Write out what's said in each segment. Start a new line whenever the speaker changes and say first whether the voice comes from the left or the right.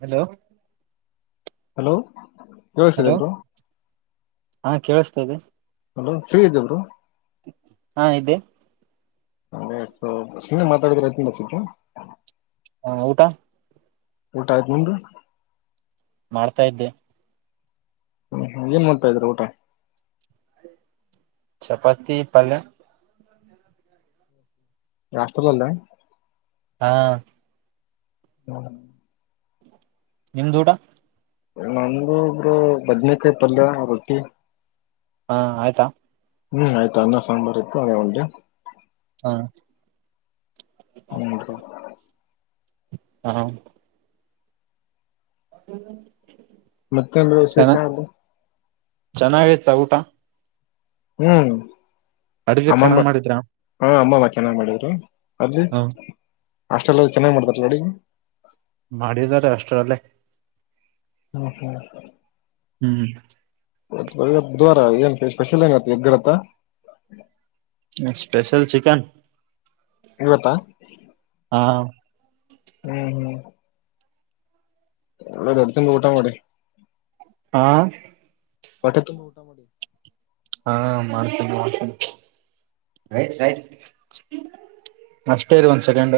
right: Hello
left: hello ಯಿಸಿದೆಬ್ರು
right: ಕೇಳಿಸ್ತದೆ
left: hello Shri ಇದಲ್ರು
right: ಹಾ ಇದೆ
left: ಅದೇಷ್ಟು ಸುಮ್ಮ ಮಾತಾಡಿದ್ರೆ ಅತಚ್ಚಿತ್ತು
right: ಹಾ ಊಟ
left: ಊಟ ಆಯ್ತು ನಿ್ದು
right: ಮಾಡ್ತಾ ಇದ್ದೆ
left: ಹ್ಮ್ ಏನ್ ಮಾಡ್ತಾ ಇದ್ರ ಊಟ
right: ಚಪಾತಿ ಪಲ್ಯ
left: ರಾಷ್ಟಲ್ಲ ಅಲ್ಲ
right: ಹಾ
left: ಹ್ಮದು
right: ನಿಮ್ದ ಊಟ
left: ನಂಗಗು ಒಬ್ರು ಬದ್ನೇಕಾಯ ಪಲ್ಯ ರೊಟ್ಟಿ
right: ಹಾ ಆಯ್ತಾ
left: ಹ್ಮ್ ಆಯ್ತು ಅನ್ನ ಸಾಂಬಾರ್ ಆಯ್ತು ಅದೇ ಒಂಡೆ
right: ಹಾ
left: ಹ್ಮದು
right: ಹಾ ಹ
left: ಮತ್ತೆೇನ್ ವಿಸೇಷದು
right: ಸ ಊಟಾ
left: ಹ್ಮ್
right: ಅಡುಗೆ
left: ಅಮ್ಮಮ್ಮ
right: ಚೆನ್ನಾಗ್ ಮಾಡಿದ್ರ
left: ಹಾ ಅಮ್ಮಮ್ಮ ಚನ್ನ ಮಾಡಿದ್ರು ಅದು
right: ಹ
left: ಅಷ್ಟೆಲ್ಲ ಚೆನ್ನಾಗ್ ಮಾಡ್ತಾರ ನಡಿ
right: ಮಾಡಿದಿದ್ದಾರೆ ಅಷ್ಟರ ಅಲ್ಲೇ
left: ಹ್ಮ ಹ್ಮ
right: ಹ್ಮ್್ಮ
left: ಬುದುವಾರಏನ್ ಸ್ಪೆಷಲ್ ಏನ್ ಎಗ್ ಇರುತ್ತಾ
right: ಸ್ಪಷಲ್ ಚಿಕನ್
left: ಇವತ್ತಾ
right: ಹಾ
left: ಹ್ಮ್ ಹ್ಮ್ [unintelligible] ಊಟ ಮಾಡಿ
right: ಹಾ
left: ಹೊಟ್ಟೆ ತುಂಬಊಟಾ ಮಡಿ
right: ಹಾ ಮಾಡ್ತೀನೀ ಮಾಡ್ತೀನಿ ಮಾಡ್ತ ಅಷ್ಟೇರಿ ಒಂದ್ ಸೆಕೆಂಡ್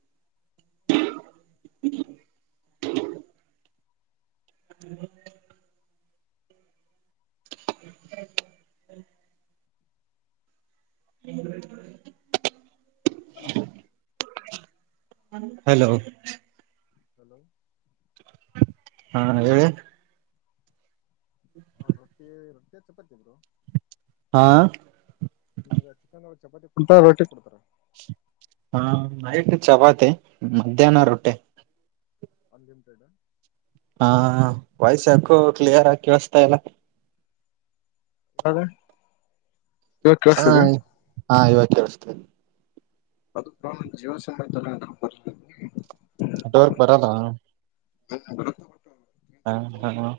left: [inaudible]
right: ಹ್ಮ [inaudible] ಹ [inaudible] ಹಲೋ
left: ಹಲೋ
right: ಹಾ ಹೇಳಿ
left: ಆ ರೊಟ್ಟಿ ರೊಟ್ಟಿ ಚಪಾತಿ ಬ್ರೋ
right: ಹಾ
left: ಚಿಕನ್ ಚಪಾತಿ ಕುಡ್ತ ರೊಟ್ಟಿ ಕೊಡ್ತಾರ
right: ಹಾ ನೈಟ್ ಗೆ ಚಪಾತಿ ಮಧ್ಯಾಹ್ನ ರೊಟಿ
left: ಅನ್ಲಿಮಿಟೆಡ್
right: ಹಾ ವಯ್ಸ್ ಯಾಕು ಕ್ಲಿಯರ್ ಕೇಳಸ್ತಾ ಇಲ್ಲ
left: ಇವಾಗ ಇವಾಗ
right: ಹಾ
left: ಕೇಳಿಸ್ತಿದೆ
right: ಹಾ ಇವಾಗ ಕೇಳಸ್ತನೆ
left: ಅದು ಪ್ರ ಜೀವ ಸೀಮಾಯಿತಲ್ಲ ಅದಕ್ಕೆ
right: ನಟವರ್ಕ್ ಬರಲ್ಲಾ
left: [unintelligible]
right: ಹ್ಮ ಹಾ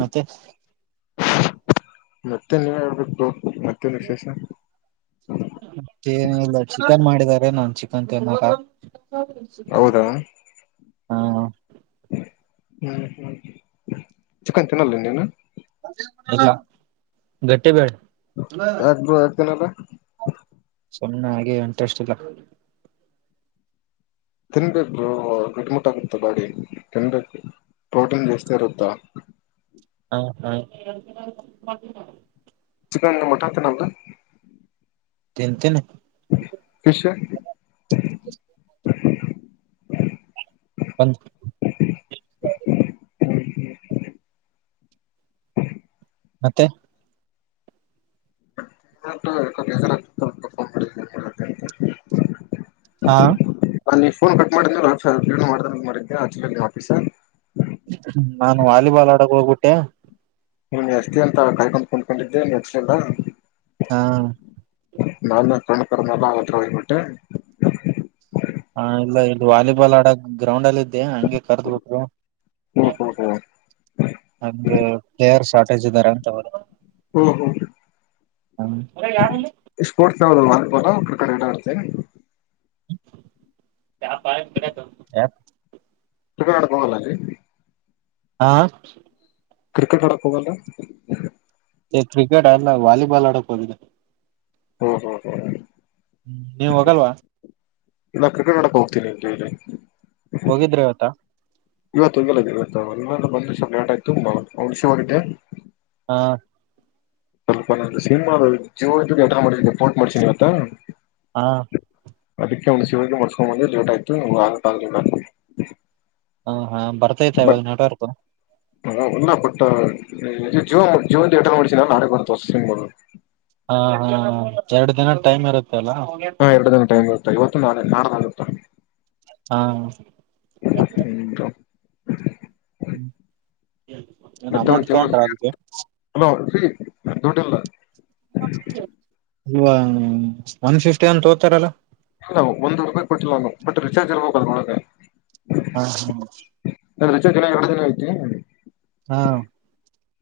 right: ಮತ್ತೆ
left: ಮತ್ತೆ ನೀವ ಹೇಳ್ಬೇಕು ಮತ್ತೆ ವಿಶೇಷ
right: ಮೇನಲ್ಲ ಚಿಕನ್ ಮಾಡಿದಿದ್ದಾರೆ ನಾ ಚಿಕನ್ ತಿನ್ಕ
left: ಹೌದಾ
right: ಹಾ
left: ಹ್ಮ್ ಹ್ಮ್ ಚಕ್ಕನ್ ತಿನ್ನಲ್ಲ ನೀನು
right: ಗಟ್ಟೆ ಬೇಡ
left: ಯಾಕೋ ನೀವು ತಿನ್ನಲ್ಲ
right: ಸುನೆ ಹಾಗೆ ಇಂಟ್ರೆಸ್ಟ್ ಇಲ್ಲ
left: ತಿನ್ಬೇಕರು ಗಟ್ ಮುಟ್ಟ ಆಗುತ್ತ ಬಾಡಿ ತಿನ್ಬೇಕು ಪ್ರೋಟಿನ್ ಜಾಸ್ತೀರುತ್ತ
right: ಹಾ ಹ
left: ಚಿಕನ್ ಮಟನ್ [unintelligible]
right: ತಿನ್ ತಿನ್
left: ಫಿಶ್
right: ಬಂದ್ ಮತ್ತೆ
left: ಹ
right: ಹಾ
left: ನೀ ಫೋನ್ ಕಟ್ ಮಾಡಿದ ಮ್ಯಾಲ ಮಾಡ್ಬೇಕ್ ಅಂತ ಮಾಡಿದ್ಯಾ ಹಚ್ಚಬೇಕ್ ನಾ ಆಫೀಸ.
right: ನಾನು ವಾಲಿಬಾಲ್ ಆಡಕ್ ಹೋಗ್ಬಿಟ್ಟೆ
left: ಹ ಹಚ್ತಿ ಅಂತ ಕಾಯಕೊಂಡು ಕುಂದ್ಕೊಂಡಿದ್ದೆ ಹಚ್ಲಿಲ್ಲಾ.
right: ಹಾ.
left: ನಾ ಕಣಕರ್ ನಲ್ಲ ಆತ್ರ ಹೋಗಬಿಟ್ಟೆ.
right: ಹಾ ಇಲ್ಲ ಇದು ವಾಲಿಬಾಲ್ ಆಡ ಗ್ರೌಂಡ್ ಏಲ್ಲಿ. ಹಂಗೆ ಕರ್ದಬಟ್ರು
left: ಹ್ಮ್
right: ಅ
left: ಹ್ಮ್ ಹ್ಮ್
right: ಹಂಗೆ ಪ್ಲೇಯರ್ಸ. ರಜದಾರಂತ ಅವ್ರು.
left: ಹ್ಮ್ ಹ್ಮ್
right: ಹ ಹಲೋ ಯಾರಲ್ಲಿ.
left: ದೊಡ್ಡವ ಆಗಿ ಕ್ರಿಕೆಟ್ ಆಟ ಆಡ್ತಿ ಏನ್.
right: ಯಪಾಯ ಬರ
left: ಜೂಗ ಆಡಕ್ ಹೋಗಲ್ಲರಿ.
right: ಹಾ.
left: ಕ್ರಿಕೆಟ್ ಆಡಕ್ ಹೋಗಲ್ಲ.
right: ಕ್ರಿಕೆಟ್ ಅಲ್ಲ ವಾಲಿಬಾಲ್ ಆಡಕ್ ಹೋಗಿದೆ.
left: ಓಹೋಹೋ.
right: ನೀವ್ ಹೋಗಲ್ವಾ
left: ಇಲ್ಲ ಕ್ರಿಕೆಟ್ ನೋಡಕ್ ಹೋಗ್ತೀನಿ ಇ ಇಲ್ಲಿ
right: ಹೋಗಿದ್ರೆ ಅವವತ್ತ
left: ಇವತ್ತುಂಲ್ಲ ಇವತ್ತು ಅಲ್ಲಲ್ಲ ಬಂದ ಸ್ವಲ್ ಲೇಟ ಆಯ್ತುಂಬಳ ಶಿವಿದ್ದೆ
right: ಹಾ.
left: ಸ್ವಲ್ಪ ನ ಸಿನಿಮಾ ಜೋ ಇದ ಅಟ ಮಾಡ ಪೋರ್ಟ್ ಮಾಡ್ಸಿನನಿವತ್ತ
right: ಹಾ.
left: ಅದಕ್ಕೆ ಅವ್ ಸಿವಗೆ ಮಾಡಸ್ಕೊಂಡ್ ಬಂದ್ರೆ ಲೇಟ್ ಆಯ್ತು ಅಗಾಕ್ ಆಗಲಿಲ್ಲ.
right: ಹ ಹಾ ಬರ್ತೈತಾ ಇವಾಗ ನೆಟ್ವರ್ಕ್.
left: ಹ ಅಲ್ಲ ಬಟ್ ಜನ್ ಜವನ್ ನ ನಾ ಬ್
right: ಹಾ ಹಾ ಎರಡ್ ದಿನ ಟೈಮ್ ಇರುತ್ತೆ. ಅಲ್ಲ
left: ಹಾ ಎರಡು ದಿನ ಟೈಮ್ ಇರುತ್ತಾ ಇವತ್ತು ನಾಡಿದ ನಾಳೆತ್ತಾ.
right: ಹಾ
left: ಹ್ಮ್
right: ಹ್ಮ್
left: ಮತ್ತೆಂದುಲೋ ಹಲೋ ಶ್ರೀ ದುಡ್ಡಿಲ್ಲ.
right: ಇ ಒನ್ ಫಿಫ್ಟಿ ಅಂತ ಓದ್ತಾರಲ್ಲ.
left: ಇಲ್ಲ ಒಂದ ರೂಪಾಯಿ ಕೊಟ್ಟಿಲ್ಲ ನಾವು ಬಟ್ ರೀಚಾರ್ಜ್ ಇರ್ಬೇಕ ಅದರ ಒಳಗ.
right: ಹಾ.
left: ರಜಾ ಎರಡು ದಿನ ಐತಿ.
right: ಹಾ.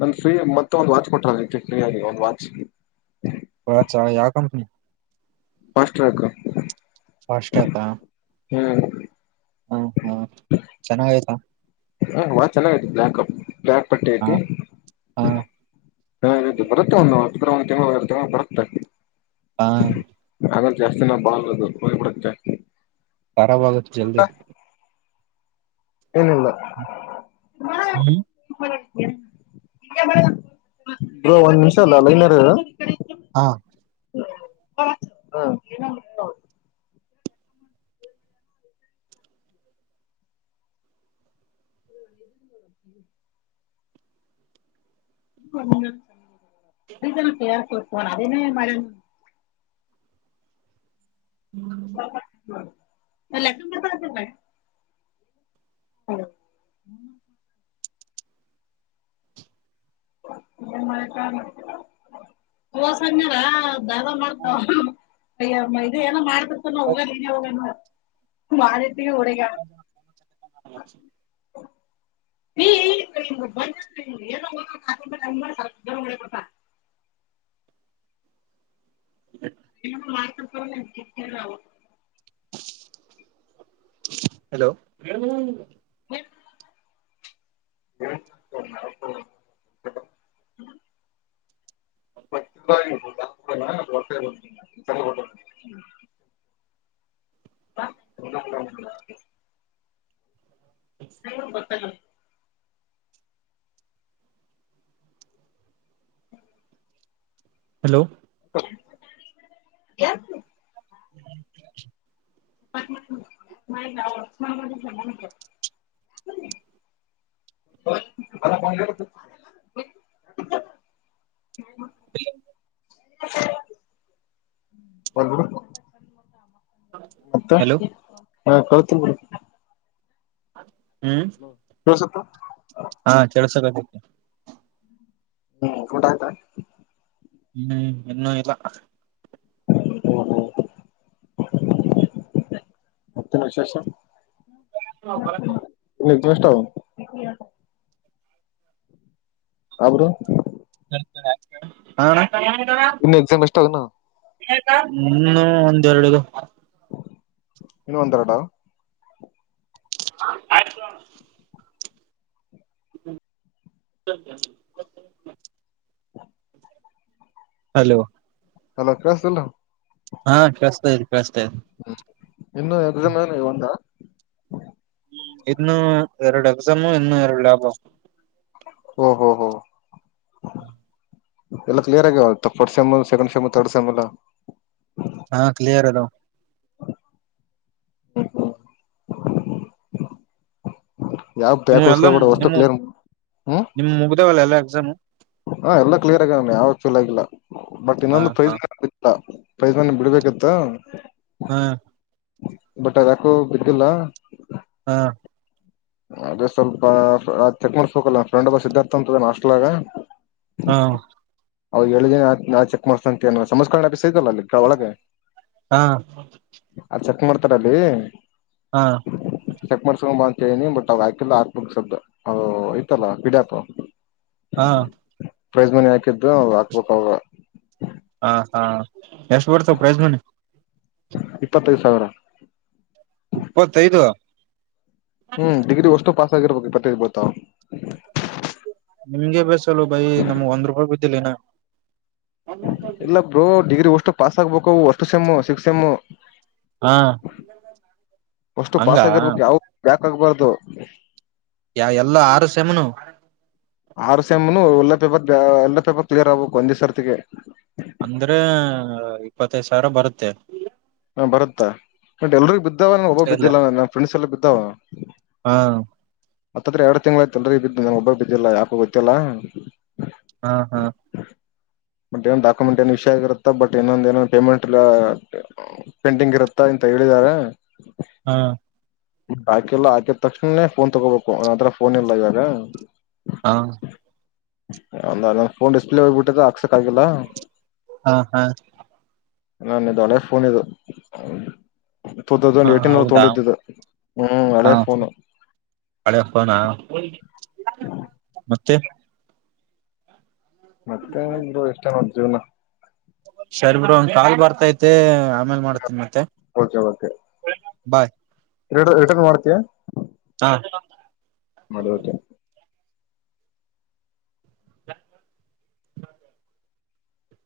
left: ನನ್ ಫ್ರೀ ಮತ್ತೆ ಒಂದು ವಾಚ್ ಕೊಟ್ಟಾರಿ ಫ್ರೀ ಆಗ ಒಂದ್ ವಾಚ್.
right: ವಾಚಾ ಯಾವ ಕಂಪನಿ.
left: First rank.
right: ಫಾಸ್ಟ್
left: ಹ್ಮ್
right: ಹಾ ಹಾ ಚೆನ್ನಾಗ ಆಯ್ತಾ
left: ಹ ವಾ ಚೆನ್ನಾಗ ಐತಿ ಬ್ಲಾಕ್ಪ್ ಬ್ಲಾಕ್ ಪಟ್ಟಿ
right: ಹ
left: ಐತಿ
right: ಹಾ
left: ಹಾ ಬರುತ್ತ ಒಂದು. ಇದ್ರ ಒಂದ ತಿಂಗಳ ಒಂದ ತಿಂಗಳ ಬರುತ್ತೆ.
right: ಹಾ.
left: ಹಾಗಾಗಿ ಜಾಸ್ತಿನಾ ಬಾಳದು ಹೋಗ್ಬಿಡುತ್ತೆ.
right: ಪರವಾಗಿಗತ್ತು ಚ್ದ
left: ಏನಿಲ್ಲ.
right: ಹ್ಮ್
left: ಬ್ರೋ ಒನ್ನಿಮಿಷ ಲೈನಲ್ ಇರು
right: ಹಾ
left: ಹ ನ [unintelligible] [inaudible] [unintelligible] ಕತ ಅದೇನ ಮಾಡ ಅಲ್ಲ ತಂಬತ್ತತೆ ಹಲೋ. [unintelligible] ತೋರಸಾಂದನೆಲ ದಗದ ಮಾಡ್ತವ ಅಯ್ಯ ಇದ ಏನೋ ಮಾಡ್ತಿರ್ತ ನ ಹೋಗ ಹೋಗಂದ. ಮಾಡಿಟ್ಟ ಓಡಿ ಹೋಗಿಯಾಳ [inaudible] [inaudible] ಏನಾರ ಮಾಡ್ಕಂತ [unintelligible]
right: [inaudible] ಹಲೋ [unintelligible]
left: [inaudible] ಹ್ಮ [inaudible] [inaudible] [inaudible] [inaudible]
right: ಹಲೋ.
left: ಎತ್ತು
right: [inaudible]
left: [unintelligible] [unintelligible] [unintelligible]
right: [unintelligible]
left: ಹೋಲಿಬೀಡು
right: ಹಲೋ.
left: ಹಾ ಕೌತಿರುಂಬಿಡು
right: ಹ್ಮ್
left: ಕೇಳಸುತ್ತಾ
right: ಹಾ ಕೆಳಸಕಗತತಿ
left: ಹ್ಮ್ ಊಟ ಆಯ್ತಾ
right: ಹ್ಮ್ ಇನ್ನೂ ಇಲ್ಲ.
left: [unintelligible] ಮತ್ತ ಏನ ವಿಶೇಷ.
right: ಭರತ.
left: ಎಷ್ಟ ಅದು ಹಾ ಬ್ರು
right: ಹಾ
left: ಇನ್ನು ಎಕ್ಸಾಮ್ ಎಷ್ಟ ಆವ ಇನ
right: ಇನ್ನು ಒಂದೆರಡ ಅದವ.
left: ಇನ್ನು ಒಂದರಡ
right: ಆಯ್ತೋ ಅಣ್ಣ. [inaudible]
left: [inaudible]
right: ಹಲೋ
left: ಹಲೋ ಕ್ರಾಸ
right: ಹಾ ಕೇಳಸಾತ ಇದೆ.
left: ಹ್ಮ ಇನ್ನು ಎಕ್ಸಾಮ್ ಏನು ಒಂದ.
right: ಇನ್ನು ಎರಡು ಎಕ್ಸಾಮು ಇನ್ನು ಎರಡು ಲ್ಯಾಬ
left: ಓ ಹೋ ಹೋ ಎಲ್ಲ ಕ್ಲಿಯರ್ ಆಗ್ಯಾವ. First same second same third same ಇಲ್ಲಾ.
right: ಹಾ ಕ್ಲಿಯರ್ ಅದಾವ.
left: ಹ್ಮ [inaudible] ಯಾವ
right: ನಿಮ್
left: ಬ್ಯಾಕ್
right: ಎಲ್ಲ
left: ಉಳ್ಸ್ಕೋಬೇಡ ಒಟ್ಟು
right: ನಿಮ್
left: ಕ್ಲಿಯರ್ ಮ
right: ನಿಮ್ ಮುಗ್ದಾವಲ್ಲ ಎಲ್ಲಾ ಎಕ್ಸಾಮು
left: ಹೂ ಹ ಎಲ್ಲಾ. ಕ್ಲಿಯರ್ ಆಗ್ಯಾವಮ ಯಾವು ಪೇಲ್ ಆಗಿಲ್ಲ ಬಟ್
right: ಹಾ
left: ಇನ್ನೊಂದು
right: ಹಾ
left: [unintelligible] [inaudible]
right: ಹಾ
left: ಬಟ ಯಾಕೋ ಬಿದ್ದಿಲ್ಲ.
right: ಹಾ.
left: ಅದೇ ಸ್ವಲ್ಪ ಚೆಕ್ ಮಾಡ್ಸ್ಬೇಕಲ್ಲ ಫ್ರೆಂಡ್ಬ್ಬ ಸಿದ್ಧಾರ್ಥ ಅಂತ ಅದನಾ ಹಾಸ್ಟೆಲ್ ದಾಗ.
right: ಹಾ.
left: ಅವ ಹೇಳಿದ ನಾ ಚೆಕ್ ಮಾಡ್ಸ್ತಂತ ಸಂಸ್ಕರಣ ಅಿಸ ಇದಲ್ಲ ಅಲ್ಲಿ ಒಳಗೆ.
right: ಹಾ.
left: ಚಕ್ ಮಾಡರ್ತಾರ ಅಲ್ಲಿ.
right: ಹಾ
left: ಚೆಕ್ ಮಾಡ್ಸ್ಕೊಂಡ್ ಬ ಅಂತನಿ ಬಟ್ ಅವ ಹಾಕೆಲ್ಲ ಹಾಕ್ಬೇಕು ಶಬ್ದ ಇಐತಲ್ಲ ಪಿಡಿಎಫ್.
right: ಹಾ.
left: ಪ್ರೈಸ್ ಮನಿ ಹಾಕಿದು ನ ಹಾಕ್ಬೇಕಕ್ ಅವಾಗ.
right: ಹ ಹಾ ಎಷ್ಟು ಬಡ್ತವ ಪ್ರಜ್ಮನ್.
left: ಇಪ್ಪತ್ತೈದು ಸಾವಿರ.
right: ಇಪ್ಪತ್ತೈದು.
left: ಹ್ಮ್ ಡಿಗ್ರಿ ಅಷ್ಟು ಪಾಸ್ ಆಗಿರ್ಬೇಕು ಬತರ್ಬೋತ.
right: ನಿಮ್ಗೆ ಬೇಸಲ್ಲ ಬೈ ನಮ್ಗ್ ಒಂದ್ ರೂಪಾಯಿ ಬಿದ್ದಿಲ್ಲ.
left: ಇಲ್ಲ ಬ್ರೋ ಡಿಗ್ರಿ ಒಷ್ಟು ಪಾಸ್ ಆಗ್ಬೇಕ ಅಷ್ಟು ಸಮ್ಮು ಸಿಕ್ ಸ ಎಮ್ಮು.
right: ಹಾ
left: ಅಷ್ಟು
right: ಹಂಗ
left: ಪಾಸ ಆಗಿರ್ಬೇಕು ಯಾವ ಬಕ್ ಆಗ್ಬಾರ್ದು.
right: ಯ ಎಲ್ಲ ಆರು ಸೆಮನು.
left: ಆರು ಸೆಮ್ ಒಳ್ಳೆ ಪೇಪರ್ ಎಲ್ಲ ಪೇಪರ್ ಕ್ಲಿಯರ್ ಆಗ್ಬೇಕು ಒಂದೇ್ ಸರ್ತಿಗೆ.
right: ಅಂದ್ರೆ ಇಪ್ಪತ್ತೈದ್ ಸಾವಿರ ಬರುತ್ತೆ.
left: ಹ ಬತ್ತಾ ಬಟ್ ಎಲ್ರಿೂ ಬಿದ್ದಾವ ನ ಒಬ್ಬ
right: ಎಲ್ಲ
left: ಬಿದ್ದಿಲ್ಲಲ್ಲ ನ ಫ್ರೆ್ಸ್ ಎಲ್ಲ ಬಿದ್ದಾವ.
right: ಹಾ
left: ಮತ್ತತ್ರ ಎರಡು ತಿಂಗ್ ಆಐತ ಅಲ್ರಿೀ ಬ ಒಬ್ಬರು ಬಿದ್ದಿಲ್ಲ ಯಾಕ ಗೊತ್ತಿಲ್ಲಾ.
right: ಹಾ ಹಾ.
left: ಬಟ್ಏ ಡಾಕ್ಯುಮೆಂಟ್ ಏನ್ ವಿಷಯ ಆಗಿರುತ್ತಾ ಬಟ್ ಇೊಂದ ಏನ ಪೇಮೆಂಟ್ ಪೆಂಡಿಂಗ್ ಇರುತ್ತ. ಹೇಳಿದಿದ್ದಾರೆ.
right: ಹಾ.
left: ಹಾಕೆಲ್ಲ ಹಾಕಿದ ತಕ್ಷಣೇ ಫೋನ್ ತಗೋಬೇಕು ನಂತರ ಫೋನ್ ಇಲ್ಲ ಇವಾಗ.
right: ಹಾ.
left: ಒಂದ ಫೋನ್ ಡಿಸ್ಪ್ಲೇ ಹೋಗ್ಬಿಟ್ಟಿದೆ ಆಕ್ಸಕ್ ಆಗಿಲ್ಲ.
right: ಹಾ ಹಾ.
left: ನನ್ ದಣೆ ಫೋನ್ ಇದು. ಎರಡು
right: ಹಾ
left: ಸಾವಿರದ ಹದಿನೆಂಟು ದಾಗ್
right: ಹೌದಾ
left: ತಗೊಂಡಿದ್ದಿದ್ದ ಹ್ಮ್ ಹಳೆ
right: ಹಾ
left: ಫೋನು ಹಳೇದು.
right: ಹಳೆ ಫೋನ್ ಆ ಮತ್ತೆ.
left: ಮತ್ತೆು ಇಷ್ಟನ ಒ ಜೀವ್ನ.
right: ಶರಿ ಬಿ್ರ ಒಂದ್ ಕಾಲ್ ಬರ್ತೈತೆ ಆಮೇಲ್ ಮಾಡ್ತನಿ.
left: Okay okay.
right: ಬಾಯ್.
left: ರಿ ರಿಟರ್ನ್ ಮಾಡ್ತೀಯಾ.
right: ಹಾ.
left: ಮಾಡು ಓಕೆ